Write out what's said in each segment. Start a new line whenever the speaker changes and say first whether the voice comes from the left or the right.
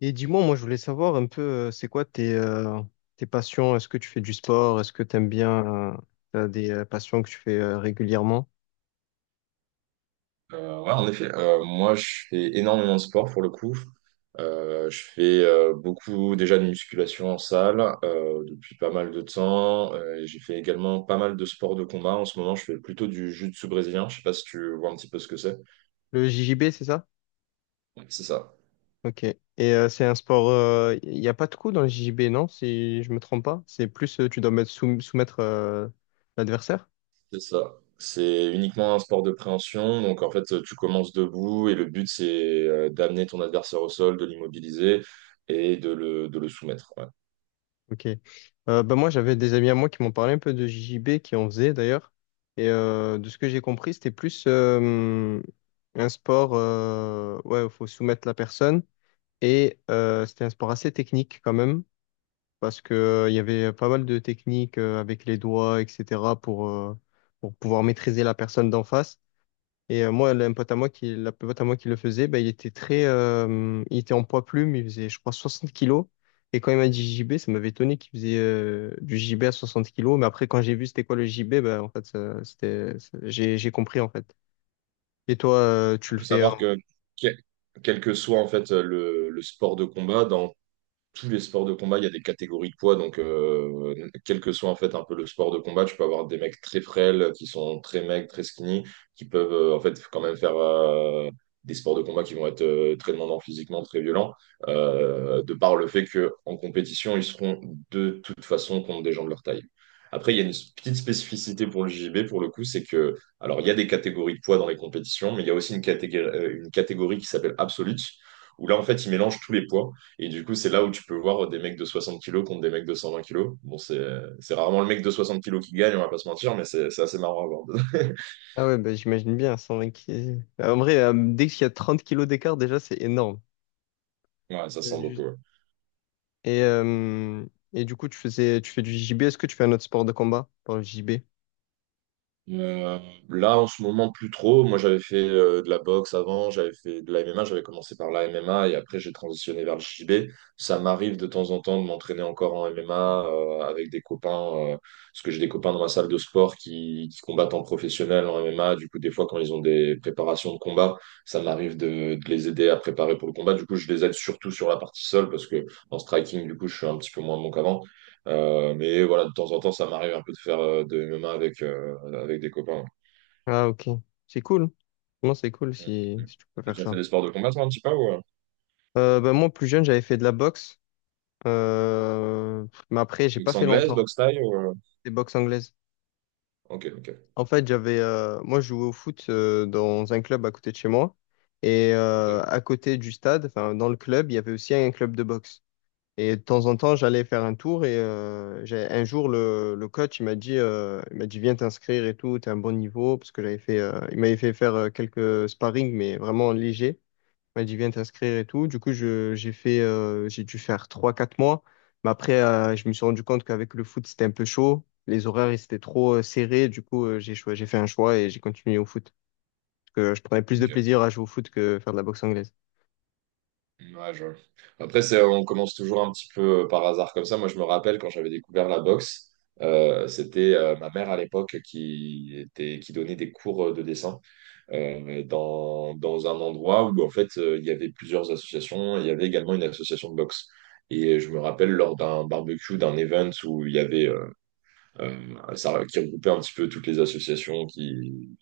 left: Et dis-moi, moi je voulais savoir un peu, c'est quoi tes, tes passions? Est-ce que tu fais du sport? Est-ce que tu aimes bien, euh, t'as des passions que tu fais régulièrement?
right: Ouais, en effet, moi je fais énormément de sport pour le coup. Je fais beaucoup déjà de musculation en salle depuis pas mal de temps. Et j'ai fait également pas mal de sports de combat. En ce moment, je fais plutôt du jiu-jitsu brésilien. Je sais pas si tu vois un petit peu ce que c'est.
left: Le JJB, c'est ça?
right: Ouais, C'est ça,
left: Ok. Et c'est un sport, il n'y a pas de coup dans le JJB, non? Si je me trompe pas. C'est plus, tu dois soumettre l'adversaire?
right: c'est ça. C'est uniquement un sport de préhension. Donc en fait, tu commences debout et le but c'est d'amener ton adversaire au sol, de l'immobiliser et de le soumettre. Ouais.
left: Ok. Bah moi, j'avais des amis à moi qui m'ont parlé un peu de JJB, qui en faisaient d'ailleurs. Et de ce que j'ai compris, c'était plus un sport, ouais, il faut soumettre la personne. Et c'était un sport assez technique quand même, parce que il y avait pas mal de techniques avec les doigts, etc., pour pouvoir maîtriser la personne d'en face. Et moi, un pote à moi la pote à moi qui le faisait, ben, il était il était en poids plume, il faisait, je crois, 60 kilos. Et quand il m'a dit JB, ça m'avait étonné qu'il faisait du JB à 60 kilos. Mais après, quand j'ai vu c'était quoi le JB, ben, en fait, j'ai compris, en fait. Et toi, tu
right: Il
left: le
right: faut
left: fais.
right: savoir que quel que soit en fait le sport de combat, dans tous les sports de combat, il y a des catégories de poids. Donc, quel que soit en fait un peu le sport de combat, tu peux avoir des mecs très frêles, qui sont très maigres, très skinny, qui peuvent en fait quand même faire des sports de combat qui vont être très demandants physiquement, très violents, de par le fait que en compétition, ils seront de toute façon contre des gens de leur taille. Après, il y a une petite spécificité pour le JJB, pour le coup, c'est que, alors, il y a des catégories de poids dans les compétitions, mais il y a aussi une catégorie qui s'appelle Absolute, où là, en fait, ils mélangent tous les poids. Et du coup, c'est là où tu peux voir des mecs de 60 kilos contre des mecs de 120 kilos. Bon, c'est rarement le mec de 60 kilos qui gagne, on va pas se mentir, mais c'est assez marrant à voir.
left: Ah ouais, bah, j'imagine bien, 120 kilos. En vrai, dès qu'il y a 30 kilos d'écart, déjà, c'est énorme.
right: Ouais, ça
left: Euh,
right: sent beaucoup,
left: juste-
right: ouais.
left: Et, euh, et du coup, tu fais du JB. Est-ce que tu fais un autre sport de combat par le JB?
right: Euh, Là, en ce moment, plus trop. Moi, j'avais fait de la boxe avant, j'avais fait de la MMA, j'avais commencé par la MMA et après, j'ai transitionné vers le JB. Ça m'arrive de temps en temps de m'entraîner encore en MMA avec des copains, parce que j'ai des copains dans ma salle de sport qui combattent en professionnel en MMA. Du coup, des fois, quand ils ont des préparations de combat, ça m'arrive de les aider à préparer pour le combat. Du coup, je les aide surtout sur la partie seule parce que en striking, du coup, je suis un petit peu moins bon qu'avant. Mais voilà, de temps en temps, ça m'arrive un peu de faire de MMA avec, avec des copains.
left: Ah, ok. C'est cool. Non, c'est cool
right: Mm,
left: si,
right: mm.
left: si tu peux
right: T'as
left: faire
right: déjà fait
left: ça.
right: des sports de combat, toi, un petit peu, ou,
left: Bah, moi, plus jeune, j'avais fait de la boxe. Mais après, j'ai pas
right: boxe
left: fait
right: anglaise,
left: longtemps.
right: boxe thaï, ou,
left: Des boxes anglaises.
right: Ok, ok,
left: En fait, moi, je jouais au foot dans un club à côté de chez moi. Et
right: ok,
left: à côté du stade, enfin, dans le club, il y avait aussi un club de boxe. Et de temps en temps, j'allais faire un tour et un jour, le coach, il m'a dit, viens t'inscrire et tout, t'es à un bon niveau, parce que j'avais fait, il m'avait fait faire quelques sparring, mais vraiment léger. Il m'a dit, viens t'inscrire et tout. Du coup, j'ai fait, j'ai dû faire trois quatre mois. Mais après, je me suis rendu compte qu'avec le foot, c'était un peu chaud. Les horaires, ils étaient trop serrés. Du coup, j'ai fait un choix et j'ai continué au foot. Parce que je prenais plus de
right: ok.
left: plaisir à jouer au foot que faire de la boxe anglaise.
right: Ouais, Après, on commence toujours un petit peu par hasard comme ça. Moi, je me rappelle quand j'avais découvert la boxe, c'était ma mère à l'époque qui donnait des cours de dessin, dans, dans un endroit où en fait il y avait plusieurs associations, il y avait également une association de boxe. Et je me rappelle lors d'un barbecue, d'un event où il y avait euh, ça qui regroupait un petit peu toutes les associations qui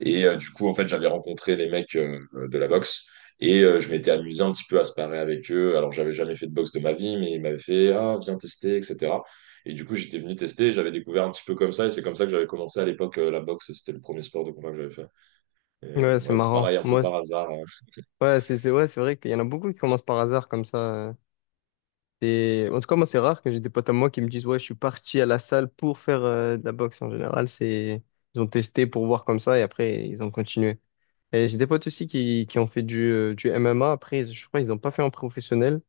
right: et du coup en fait j'avais rencontré les mecs de la boxe et je m'étais amusé un petit peu à se parer avec eux. Alors j'avais jamais fait de boxe de ma vie, mais ils m'avaient fait ah viens tester etc. Et du coup j'étais venu tester, j'avais découvert un petit peu comme ça et c'est comme ça que j'avais commencé à l'époque la boxe. C'était le premier sport de combat que j'avais fait.
left: Ouais, c'est
right: Ouais,
left: marrant.
right: pareil, un peu
left: Moi,
right: par hasard, hein.
left: ouais, c'est ouais, c'est vrai qu'il y en a beaucoup qui commencent par hasard comme ça. euh. Et en tout cas, moi, c'est rare que j'ai des potes à moi qui me disent, ouais, je suis parti à la salle pour faire de la boxe. En général, c'est ils ont testé pour voir comme ça et après ils ont continué. Et j'ai des potes aussi qui ont fait du MMA. Après, je crois qu'ils n'ont pas fait en professionnel.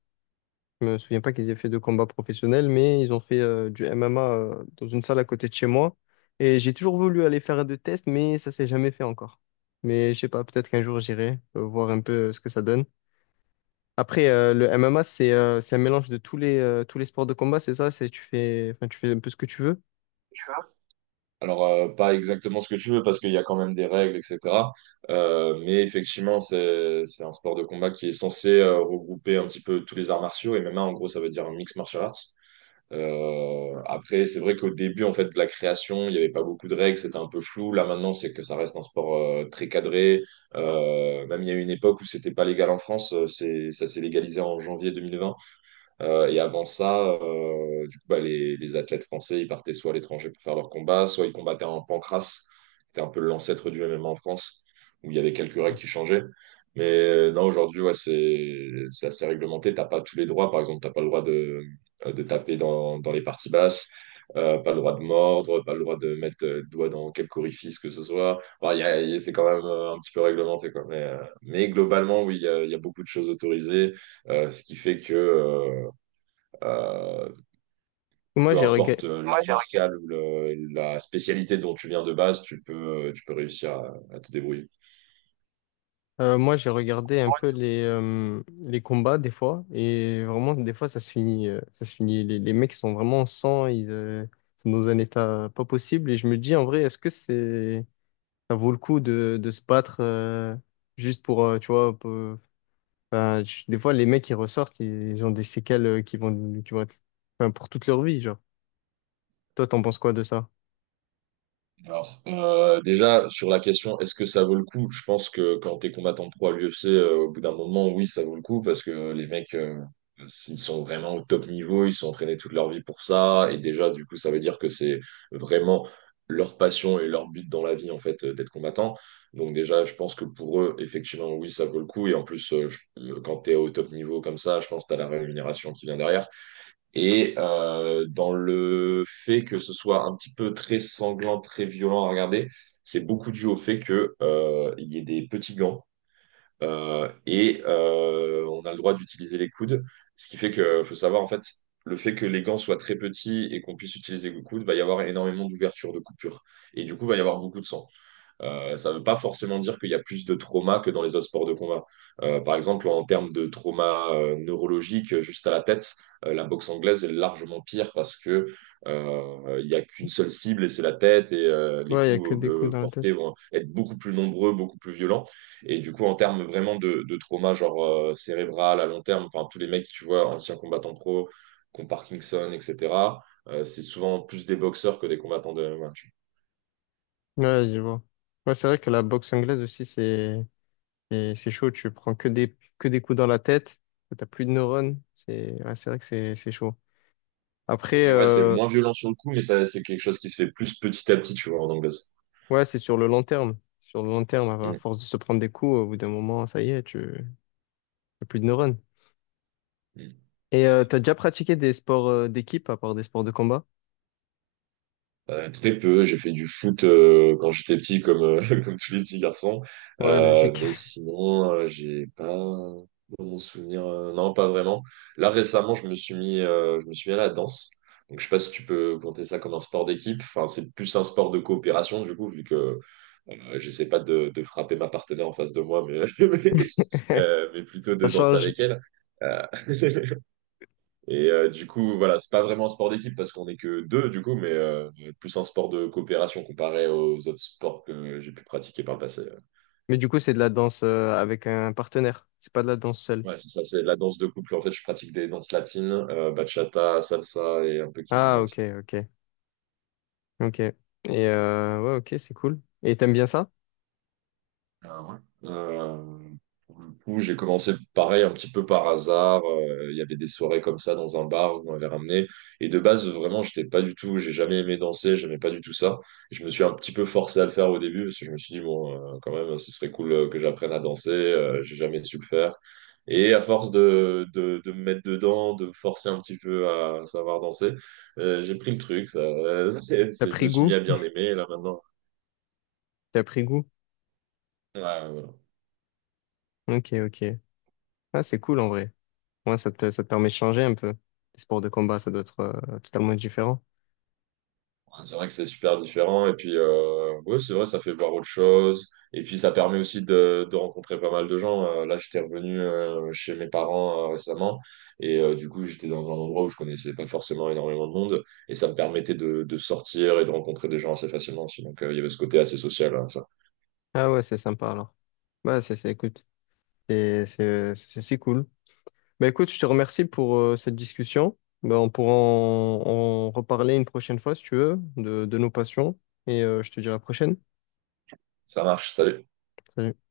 left: Je me souviens pas qu'ils aient fait de combat professionnel, mais ils ont fait du MMA dans une salle à côté de chez moi. Et j'ai toujours voulu aller faire des tests, mais ça s'est jamais fait encore. Mais je sais pas, peut-être qu'un jour j'irai voir un peu ce que ça donne. Après, le MMA, c'est un mélange de tous les sports de combat, c'est ça? C'est, tu fais, enfin, tu fais un peu ce que tu veux.
right: Alors, pas exactement ce que tu veux parce qu'il y a quand même des règles, etc. Mais effectivement, c'est un sport de combat qui est censé regrouper un petit peu tous les arts martiaux. Et même en gros, ça veut dire un mix martial arts. Après, c'est vrai qu'au début, en fait, de la création, il n'y avait pas beaucoup de règles, c'était un peu flou. Là, maintenant, c'est que ça reste un sport très cadré. Même il y a eu une époque où c'était pas légal en France. C'est, ça s'est légalisé en janvier 2020. Et avant ça, du coup, bah, les athlètes français, ils partaient soit à l'étranger pour faire leur combat, soit ils combattaient en pancrace, qui était un peu l'ancêtre du MMA en France, où il y avait quelques règles qui changeaient. Mais non, aujourd'hui, ouais, c'est assez réglementé. T'as pas tous les droits. Par exemple, t'as pas le droit de taper dans les parties basses, pas le droit de mordre, pas le droit de mettre le doigt dans quelque orifice que ce soit. Enfin, c'est quand même un petit peu réglementé, quoi. Mais globalement, oui, il y a beaucoup de choses autorisées, ce qui fait que euh,
left: Moi,
right: peu
left: j'ai rega-
right: importe l'art Moi, j'ai martial ou la spécialité dont tu viens de base, tu peux réussir à te débrouiller.
left: moi, j'ai regardé un peu les combats des fois, et vraiment, des fois, ça se finit. Les mecs sont vraiment en sang, ils sont dans un état pas possible, et je me dis, en vrai, ça vaut le coup de se battre juste pour, tu vois, des fois, les mecs, ils ressortent, ils ont des séquelles qui vont être, enfin, pour toute leur vie, genre. Toi, t'en penses quoi de ça?
right: Alors, déjà, sur la question, est-ce que ça vaut le coup? Je pense que quand t'es combattant pro à l'UFC, au bout d'un moment, oui, ça vaut le coup parce que les mecs, s'ils sont vraiment au top niveau, ils sont entraînés toute leur vie pour ça. Et déjà, du coup, ça veut dire que c'est vraiment leur passion et leur but dans la vie, en fait, d'être combattant. Donc, déjà, je pense que pour eux, effectivement, oui, ça vaut le coup. Et en plus, quand t'es au top niveau comme ça, je pense que t'as la rémunération qui vient derrière et dans le fait que ce soit un petit peu très sanglant, très violent à regarder, c'est beaucoup dû au fait que il y ait des petits gants et on a le droit d'utiliser les coudes, ce qui fait que faut savoir en fait le fait que les gants soient très petits et qu'on puisse utiliser le coude, va y avoir énormément d'ouvertures, de coupures et du coup va y avoir beaucoup de sang. Ça ne veut pas forcément dire qu'il y a plus de trauma que dans les autres sports de combat. Par exemple, en termes de trauma neurologique, juste à la tête, la boxe anglaise est largement pire parce que il n'y a qu'une seule cible et c'est la tête et les
left: Ouais, il y a que
right: coups
left: des coups dans la
right: portés
left: tête.
right: vont être beaucoup plus nombreux, beaucoup plus violents. Et du coup, en termes vraiment de trauma, genre cérébral à long terme, enfin tous les mecs, tu vois, anciens combattants pro, qui ont Parkinson, etc., c'est souvent plus des boxeurs que des combattants de MMA.
left: Ouais, je vois. Ouais, c'est vrai que la boxe anglaise aussi, c'est chaud. Tu prends que des coups dans la tête. T'as plus de neurones. C'est ouais, c'est vrai que c'est chaud.
right: Et
left: Après,
right: puis ouais, c'est moins violent sur le coup, mais ça, c'est quelque chose qui se fait plus petit à petit, tu vois, en anglaise.
left: ouais, c'est sur le long terme. Sur le long terme, à
right: Mm.
left: force de se prendre des coups, au bout d'un moment, ça y est, tu t'as plus de neurones.
right: Mm.
left: Et t'as déjà pratiqué des sports d'équipe à part des sports de combat?
right: Très peu. J'ai fait du foot quand j'étais petit, comme, comme tous les petits garçons.
left: Ouais, logique.
right: Mais sinon, j'ai pas dans mon souvenir, non, pas vraiment. Là, récemment, je me suis mis à la danse. Donc, je sais pas si tu peux compter ça comme un sport d'équipe. Enfin, c'est plus un sport de coopération, du coup, vu que j'essaie pas de frapper ma partenaire en face de moi, mais, mais plutôt de
left: Ça
right: danser
left: change.
right: avec elle. Euh, Et du coup, voilà, c'est pas vraiment un sport d'équipe parce qu'on est que deux, du coup, mais plus un sport de coopération comparé aux autres sports que j'ai pu pratiquer par le passé.
left: Mais du coup, c'est de la danse avec un partenaire. C'est pas de la danse seule.
right: Ouais, c'est ça, c'est la danse de couple. En fait, je pratique des danses latines, bachata, salsa et un peu
left: Ah,
right: kizomba
left: ok,
right: aussi.
left: ok, ok. Et ouais, ok, c'est cool. Et t'aimes bien ça?
right: Ah ouais. Euh, pour le coup, j'ai commencé pareil un petit peu par hasard. Il y avait des soirées comme ça dans un bar où on m'avait ramené. Et de base, vraiment, j'étais pas du tout, j'ai jamais aimé danser, j'aimais pas du tout ça. Je me suis un petit peu forcé à le faire au début parce que je me suis dit, bon, quand même, ce serait cool que j'apprenne à danser. J'ai jamais su le faire. Et à force de me mettre dedans, de me forcer un petit peu à savoir danser, j'ai pris le truc. Ça,
left: T'as
right: je
left: pris
right: me suis mis
left: goût?
right: à bien aimer. Et là maintenant,
left: T'as pris goût?
right: ouais, voilà.
left: Ok, ok. Ah, c'est cool en vrai. Ouais, ça te permet de changer un peu. Les sports de combat, ça doit être totalement différent.
right: Ouais, c'est vrai que c'est super différent. Et puis, ouais, c'est vrai, ça fait voir autre chose. Et puis, ça permet aussi de rencontrer pas mal de gens. Là, j'étais revenu chez mes parents récemment. Et du coup, j'étais dans un endroit où je connaissais pas forcément énormément de monde. Et ça me permettait de sortir et de rencontrer des gens assez facilement aussi. Donc, il y avait ce côté assez social, hein, ça.
left: Ah ouais, c'est sympa alors. Bah, écoute, c'est cool. Bah, écoute, je te remercie pour cette discussion. Bah, on pourra en reparler une prochaine fois si tu veux de nos passions. Et je te dis à la prochaine.
right: Ça marche. Salut.
left: Salut.